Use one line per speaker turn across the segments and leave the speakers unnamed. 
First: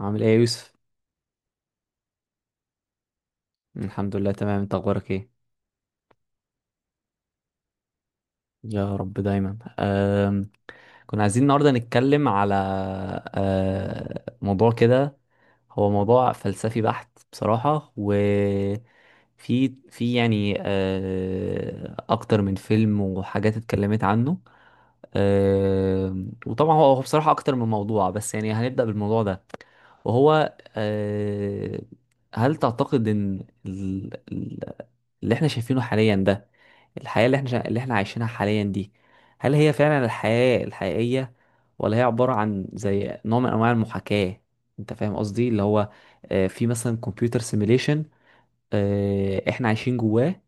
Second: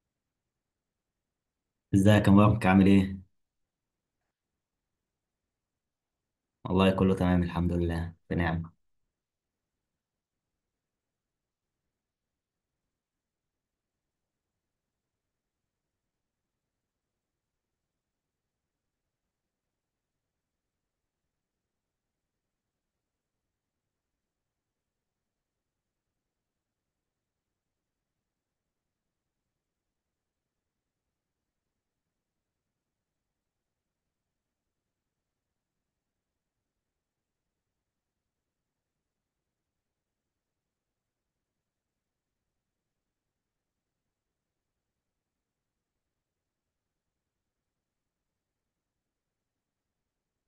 عامل ايه يا يوسف؟
ازيك يا مبارك؟ عامل ايه؟
الحمد لله تمام، انت اخبارك ايه؟
والله كله تمام الحمد لله بنعم.
يا رب دايما. كنا عايزين النهارده نتكلم على موضوع كده. هو موضوع فلسفي بحت بصراحة، و في يعني اكتر من فيلم وحاجات اتكلمت عنه. وطبعا هو بصراحة أكتر من موضوع، بس يعني هنبدأ بالموضوع ده. وهو هل تعتقد إن اللي إحنا شايفينه حاليا ده، الحياة اللي اللي إحنا عايشينها حاليا دي، هل هي فعلا الحياة الحقيقية، ولا هي عبارة عن زي نوع من أنواع المحاكاة؟ أنت فاهم قصدي؟ اللي هو في مثلا كمبيوتر سيميليشن، إحنا عايشين جواه،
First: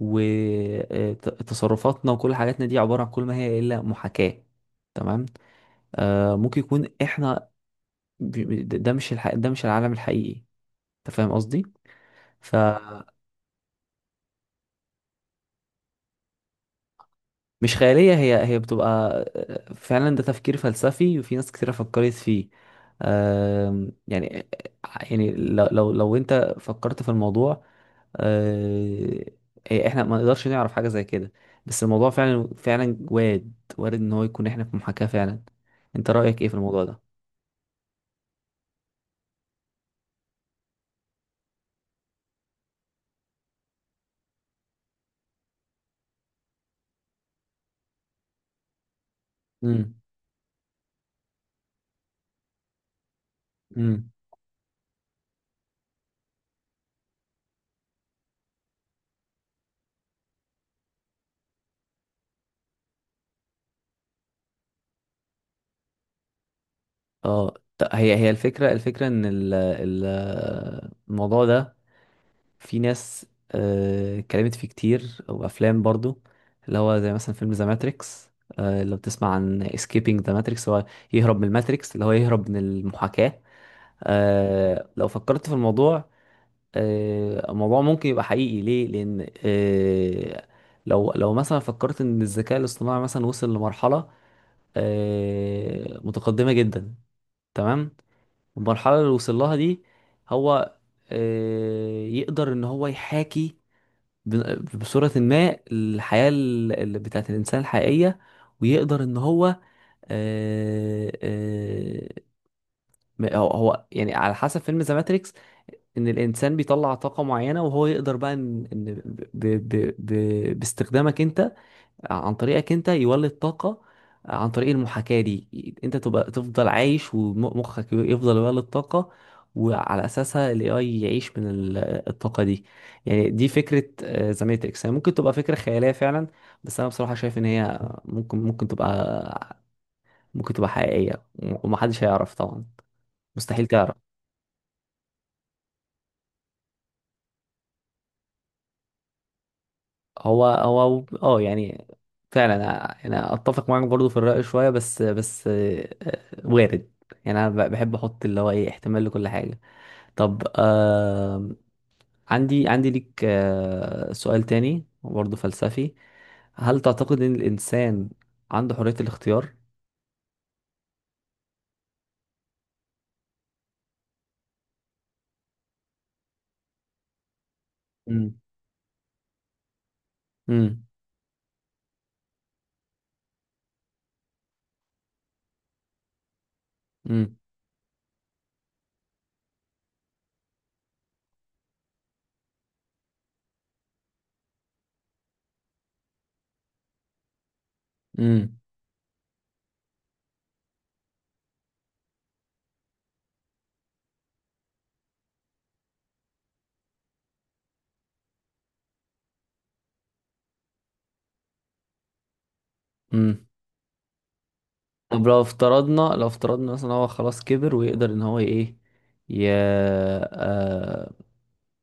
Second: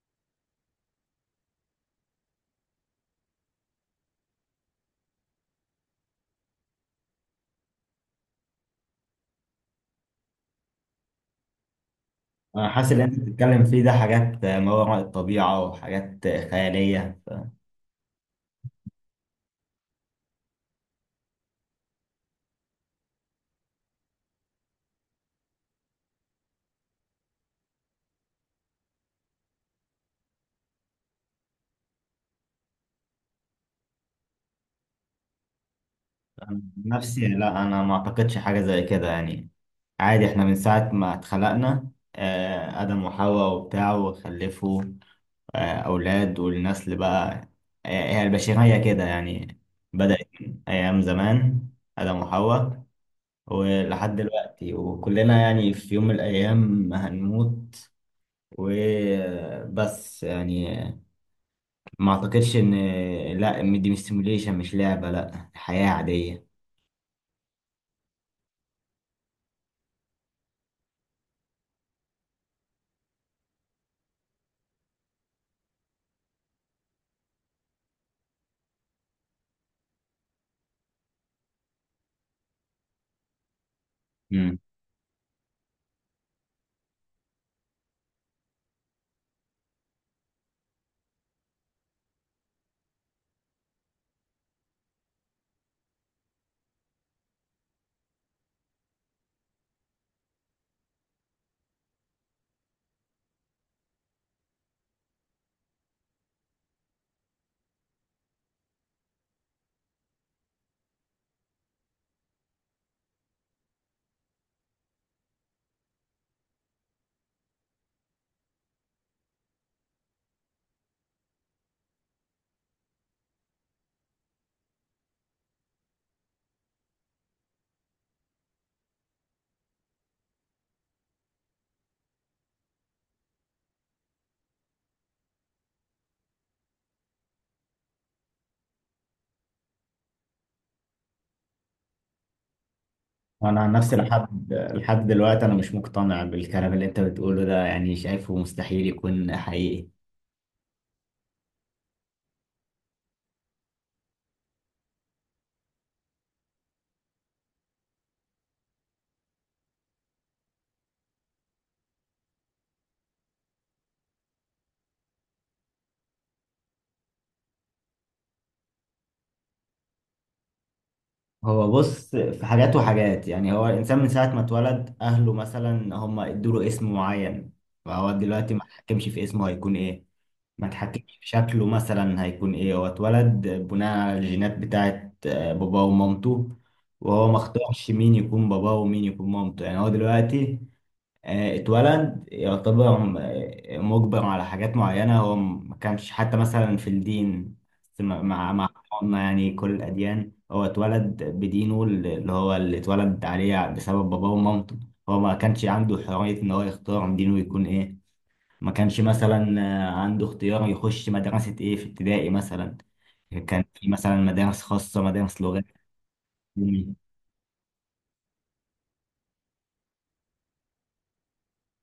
وتصرفاتنا وكل حاجاتنا دي عبارة عن، كل ما هي إلا محاكاة. تمام. آه ممكن يكون احنا، ده مش الح... ده مش العالم الحقيقي. انت فاهم قصدي؟
انا حاسس
فمش.
اللي انت بتتكلم فيه ده حاجات ما وراء الطبيعة وحاجات خيالية. أنا
خيالية، هي بتبقى. فعلا ده تفكير فلسفي، وفي ناس كتيرة فكرت فيه. يعني يعني لو انت فكرت في الموضوع، آه، إيه، احنا ما نقدرش نعرف حاجة زي كده. بس الموضوع فعلا وارد، ان هو يكون احنا في محاكاة فعلا. انت رأيك ايه في
عن
الموضوع ده؟
نفسي لا، انا ما اعتقدش حاجة زي كده يعني. عادي احنا من ساعة ما اتخلقنا، آدم وحواء وبتاع، وخلفوا اولاد والنسل بقى. هي البشرية كده يعني،
امم.
بدأت من ايام زمان، آدم وحواء،
امم.
ولحد دلوقتي. وكلنا يعني في يوم من الايام هنموت وبس يعني. ما اعتقدش ان، لا، إن دي مش سيموليشن، مش لعبة، لا، حياة عادية.
اه، هي الفكرة ان الموضوع ده، في ناس اتكلمت فيه كتير، او افلام برضو. اللي هو زي مثلا فيلم ذا ماتريكس. لو بتسمع عن اسكيبينج ذا ماتريكس، هو يهرب من الماتريكس، اللي هو يهرب من المحاكاة.
امم
لو فكرت في الموضوع، الموضوع ممكن يبقى حقيقي. ليه؟ لان لو مثلا فكرت ان الذكاء الاصطناعي مثلا وصل لمرحله متقدمه جدا. تمام. المرحله اللي وصل لها دي، هو يقدر ان هو يحاكي بصوره ما الحياه بتاعت الانسان الحقيقيه، ويقدر ان هو آه، آه، هو يعني على حسب فيلم ذا ماتريكس، ان الانسان بيطلع طاقه معينه، وهو يقدر بقى ان باستخدامك انت، عن طريقك انت يولد طاقه عن طريق المحاكاه دي. انت تبقى تفضل عايش، ومخك يفضل يولد طاقه، وعلى اساسها الاي اي يعيش من الطاقه دي. يعني دي فكره. ذا ماتريكس هي ممكن تبقى فكره خياليه فعلا، بس انا بصراحه شايف ان هي ممكن ممكن تبقى حقيقيه. ومحدش هيعرف طبعا،
انا
مستحيل
عن
تعرف.
نفسي لحد دلوقتي انا مش مقتنع بالكلام اللي انت بتقوله ده يعني، شايفه مستحيل يكون حقيقي.
هو يعني فعلا انا اتفق معاك برضو في الرأي شوية، بس وارد. يعني انا بحب احط اللي هو ايه، احتمال لكل حاجة. طب آه، عندي ليك آه سؤال تاني برضو فلسفي. هل تعتقد ان الانسان عنده حرية الاختيار؟
هو بص، في حاجات وحاجات يعني، هو الإنسان من ساعة ما اتولد أهله مثلا هم ادوله اسم معين، فهو
مم.
دلوقتي ما اتحكمش في اسمه هيكون إيه، ما
امم.
اتحكمش في شكله مثلا هيكون إيه. هو اتولد بناء على الجينات بتاعت باباه ومامته، وهو
امم.
ما اختارش مين يكون باباه ومين يكون مامته. يعني هو دلوقتي اتولد يعتبر مجبر على حاجات معينة. هو ما كانش حتى مثلا في الدين، بس مع مع
امم.
مع حضرنا يعني كل الأديان، هو اتولد بدينه اللي هو اللي اتولد عليه بسبب باباه ومامته. هو ما كانش عنده حرية إن هو يختار دينه يكون إيه. ما كانش مثلا عنده اختيار يخش مدرسة إيه في ابتدائي مثلا،
امم.
كان في مثلا مدارس خاصة،
طب
مدارس لغات.
لو افترضنا مثلا هو خلاص كبر، ويقدر ان هو ايه، ي... آه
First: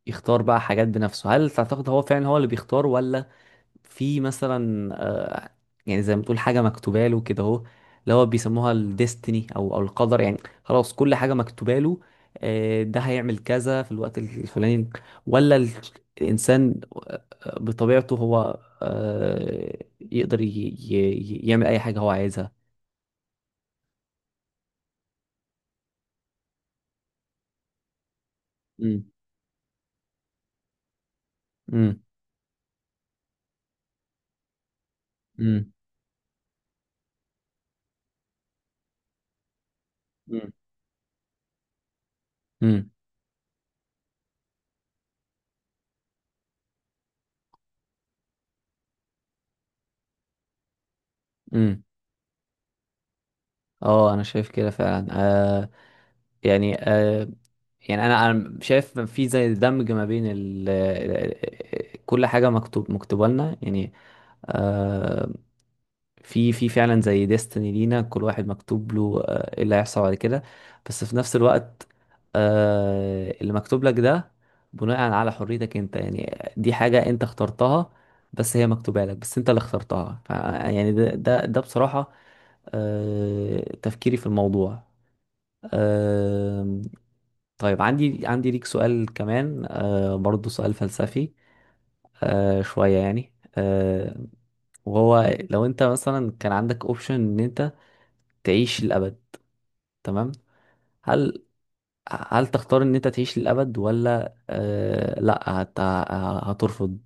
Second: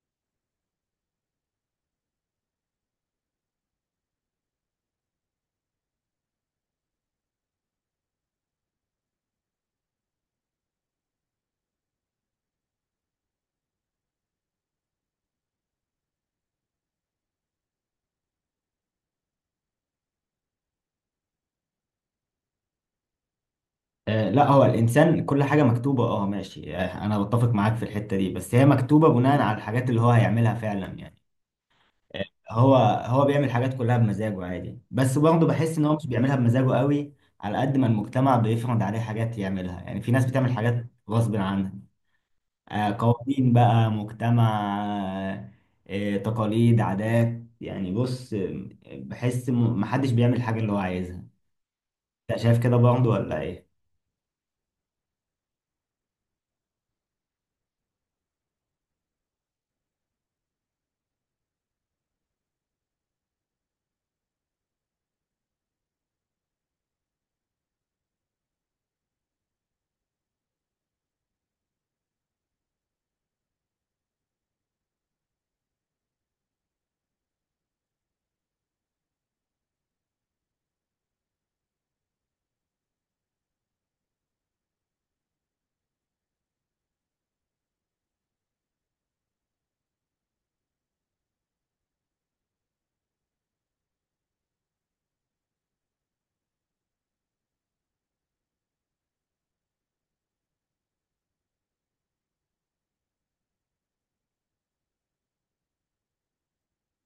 يختار بقى حاجات بنفسه، هل تعتقد هو فعلا هو اللي بيختار؟ ولا في مثلا يعني زي ما تقول حاجة مكتوبة له كده، اهو اللي هو بيسموها الديستني، او القدر يعني. خلاص كل حاجة مكتوبة له، ده هيعمل كذا في الوقت الفلاني، ولا الانسان بطبيعته هو يقدر يعمل اي حاجة هو عايزها.
لا، هو الانسان كل حاجه مكتوبه، اه ماشي، انا بتفق معاك في الحته دي، بس هي مكتوبه
امم.
بناء على الحاجات اللي هو هيعملها فعلا يعني.
امم.
آه، هو هو بيعمل حاجات كلها بمزاجه عادي، بس برضه
امم.
بحس ان هو مش بيعملها بمزاجه قوي، على قد ما المجتمع بيفرض عليه حاجات يعملها. يعني في ناس بتعمل حاجات غصب عنها،
امم.
قوانين بقى، مجتمع، آه، تقاليد، عادات. يعني بص، بحس محدش بيعمل حاجه اللي هو عايزها.
امم.
انت شايف كده برضه ولا ايه؟
اه انا شايف كده فعلا. آه يعني، آه يعني انا شايف إن في زي دمج ما بين كل حاجه مكتوبه لنا يعني. آه، في فعلا زي ديستني لينا، كل واحد مكتوب له آه ايه اللي هيحصل بعد كده. بس في نفس الوقت، آه اللي مكتوب لك ده بناء على حريتك انت. يعني دي حاجه انت اخترتها، بس هي مكتوبه لك، بس انت اللي اخترتها. يعني ده بصراحه آه تفكيري في الموضوع. طيب عندي ليك سؤال كمان آه برضو، سؤال فلسفي آه شوية يعني، آه. وهو لو انت مثلا كان عندك اوبشن ان انت تعيش للأبد، تمام، هل هل تختار ان انت تعيش للأبد، ولا آه لا هترفض؟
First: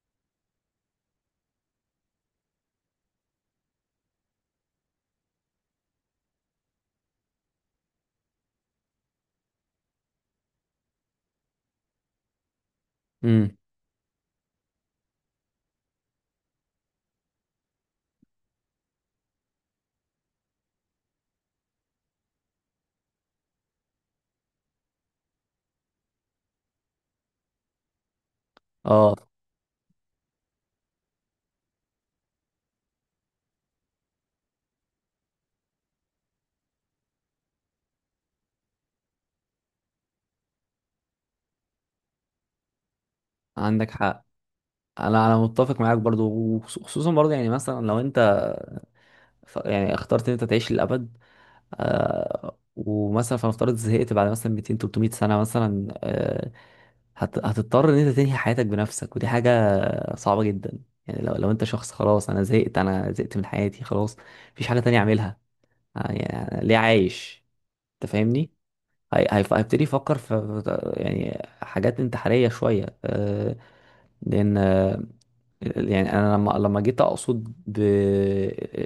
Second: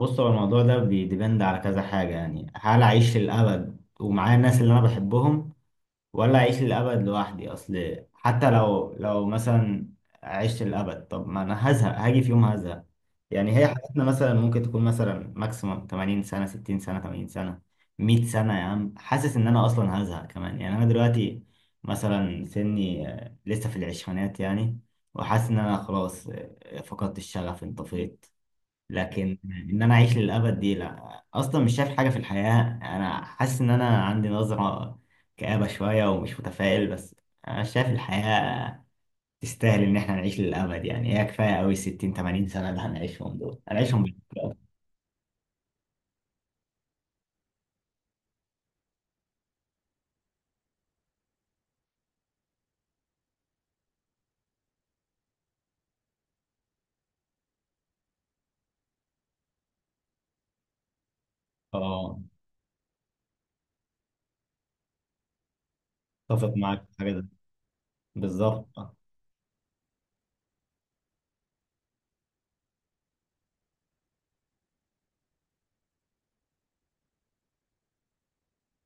بص، هو الموضوع ده بيديبند على كذا حاجة يعني. هل أعيش للأبد ومعايا الناس اللي أنا بحبهم، ولا أعيش للأبد لوحدي؟ أصل حتى لو مثلا عشت للأبد، طب ما أنا هزهق، هاجي في يوم هزهق يعني.
امم.
هي حياتنا مثلا ممكن تكون مثلا ماكسيموم 80 سنة، 60 سنة، 80 سنة، 100 سنة يا عم. حاسس إن أنا أصلا هزهق كمان يعني. أنا دلوقتي مثلا سني لسه في العشرينات يعني، وحاسس إن أنا خلاص فقدت الشغف، انطفيت.
اه،
لكن ان انا اعيش للابد دي لا، اصلا مش شايف حاجه في الحياه. انا حاسس ان انا عندي نظره كآبه شويه ومش متفائل، بس انا شايف الحياه تستاهل ان احنا نعيش للابد يعني. هي كفايه قوي 60، 80 سنه اللي هنعيشهم دول،
عندك
هنعيشهم
حق.
بالظبط.
انا متفق معاك برضو. وخصوصا برضو يعني، مثلا لو انت يعني اخترت ان انت تعيش للأبد، ومثلا فنفترض زهقت بعد مثلا 200 300 سنة مثلا، هتضطر ان انت تنهي حياتك بنفسك، ودي حاجة صعبة جدا. يعني لو انت شخص
اه،
خلاص، انا زهقت، من حياتي خلاص، مفيش حاجة تانية اعملها،
اتفق
يعني ليه
معاك في حاجه ده،
عايش. انت فاهمني؟
بالظبط.
هيبتدي يفكر في يعني حاجات انتحارية شوية. لان يعني انا لما جيت اقصد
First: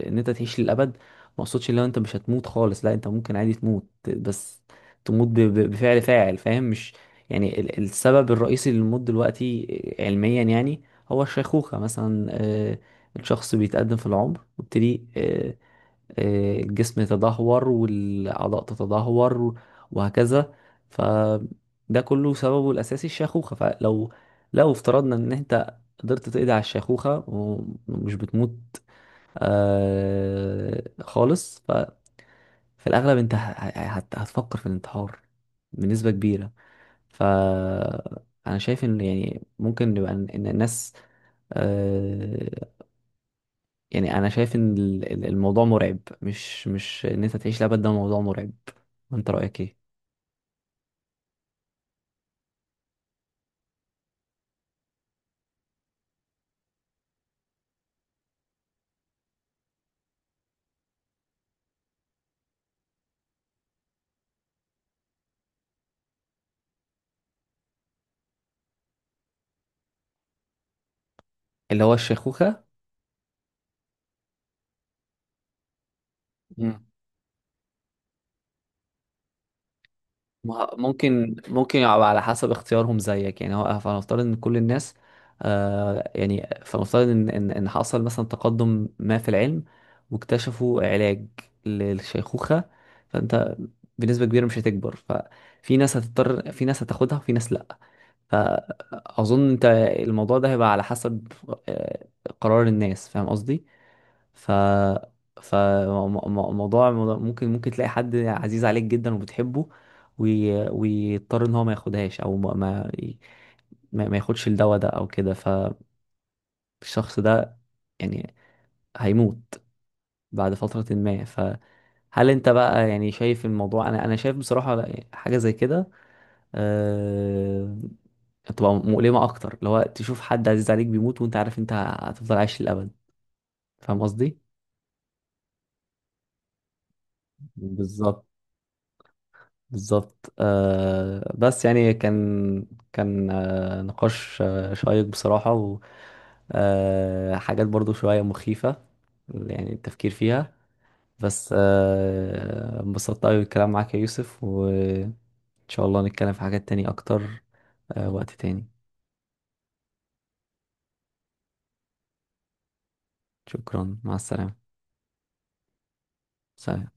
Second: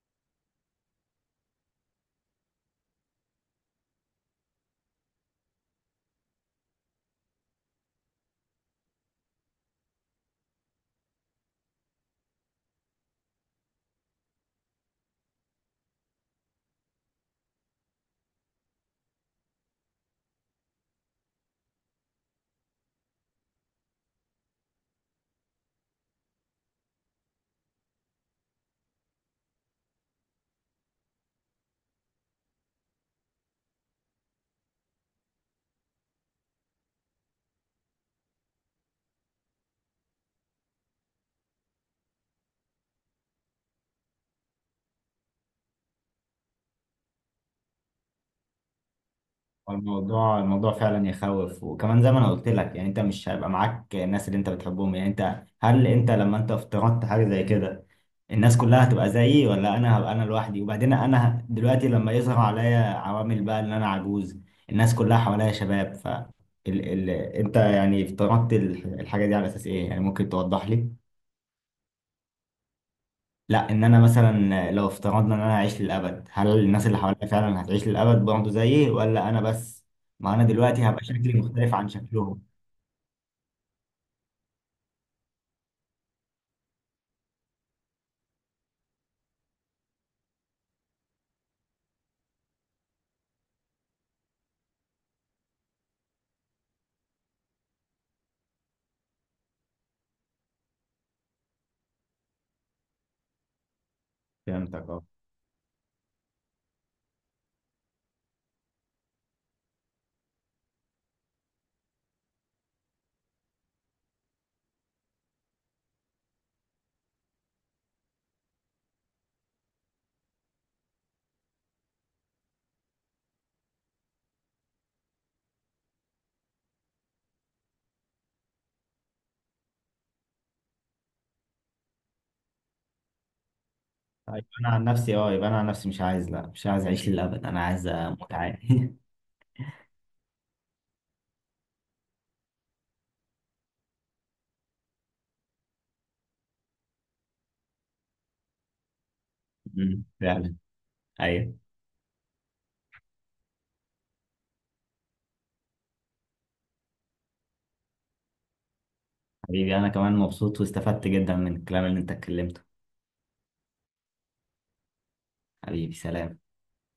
ان انت تعيش للابد، ما اقصدش ان انت مش هتموت خالص. لا انت ممكن عادي تموت، بس تموت بفعل فاعل. فاهم؟ مش يعني السبب الرئيسي للموت دلوقتي علميا يعني، هو الشيخوخة مثلا. الشخص بيتقدم في العمر، ويبتدي الجسم يتدهور والأعضاء تتدهور وهكذا. فده كله سببه الأساسي الشيخوخة. فلو، لو افترضنا إن أنت قدرت تقضي على الشيخوخة، ومش بتموت آه خالص، ففي الأغلب أنت هتفكر في الانتحار بنسبة كبيرة. فأنا شايف إن يعني ممكن نبقى، إن الناس، آه، يعني انا شايف ان الموضوع مرعب. مش ان انت تعيش لابد، ده موضوع مرعب. انت رأيك ايه؟
الموضوع، الموضوع فعلا يخوف، وكمان زي ما انا قلت لك يعني، انت مش هيبقى معاك الناس اللي انت بتحبهم. يعني انت، هل انت لما انت افترضت حاجه زي كده، الناس كلها هتبقى زيي، ولا انا هبقى انا لوحدي؟ وبعدين انا دلوقتي لما يظهر عليا عوامل بقى ان انا عجوز، الناس كلها حواليا شباب، انت يعني افترضت الحاجه دي على اساس ايه يعني؟ ممكن توضح لي؟
اللي هو الشيخوخة.
لا، ان انا مثلا لو افترضنا ان انا اعيش للابد، هل
مم.
الناس اللي حواليا فعلا هتعيش للابد برضه زيي، ولا انا بس؟ ما انا دلوقتي هبقى شكلي
ممكن
مختلف
ممكن
عن
يبقى على
شكلهم.
حسب اختيارهم زيك يعني. هو فنفترض ان كل الناس، آه يعني، فنفترض ان إن حصل مثلا تقدم ما في العلم، واكتشفوا علاج للشيخوخة. فانت بنسبة كبيرة مش هتكبر. ففي ناس هتضطر، في ناس هتاخدها وفي ناس لا. فأظن أنت الموضوع ده هيبقى على حسب آه، قرار الناس. فاهم قصدي؟ ف
فهمتك، اه.
فموضوع ممكن تلاقي حد عزيز عليك جدا وبتحبه، ويضطر ان هو ما ياخدهاش، او ما ياخدش الدواء ده او كده. فالشخص ده يعني هيموت بعد فترة ما. فهل انت بقى يعني شايف الموضوع؟ انا شايف بصراحة، حاجة زي كده آه، هتبقى مؤلمة أكتر. اللي هو تشوف حد عزيز عليك بيموت، وأنت عارف أنت هتفضل عايش للأبد. فاهم قصدي؟
طيب انا عن نفسي اه، يبقى انا عن نفسي مش عايز، لا مش عايز اعيش للابد، انا عايز
بالظبط.
اموت عادي
بالظبط آه. بس يعني، كان آه نقاش آه شيق بصراحة، و آه حاجات برضو شوية مخيفة يعني التفكير فيها.
فعلا. ايوه،
بس آه انبسطت أوي بالكلام معاك يا يوسف، وإن شاء الله نتكلم في حاجات تاني أكتر آه وقت تاني.
حبيبي، انا كمان مبسوط واستفدت جدا من الكلام اللي انت اتكلمته.
شكرا. مع السلامة.
حبيبي، سلام.
سلام.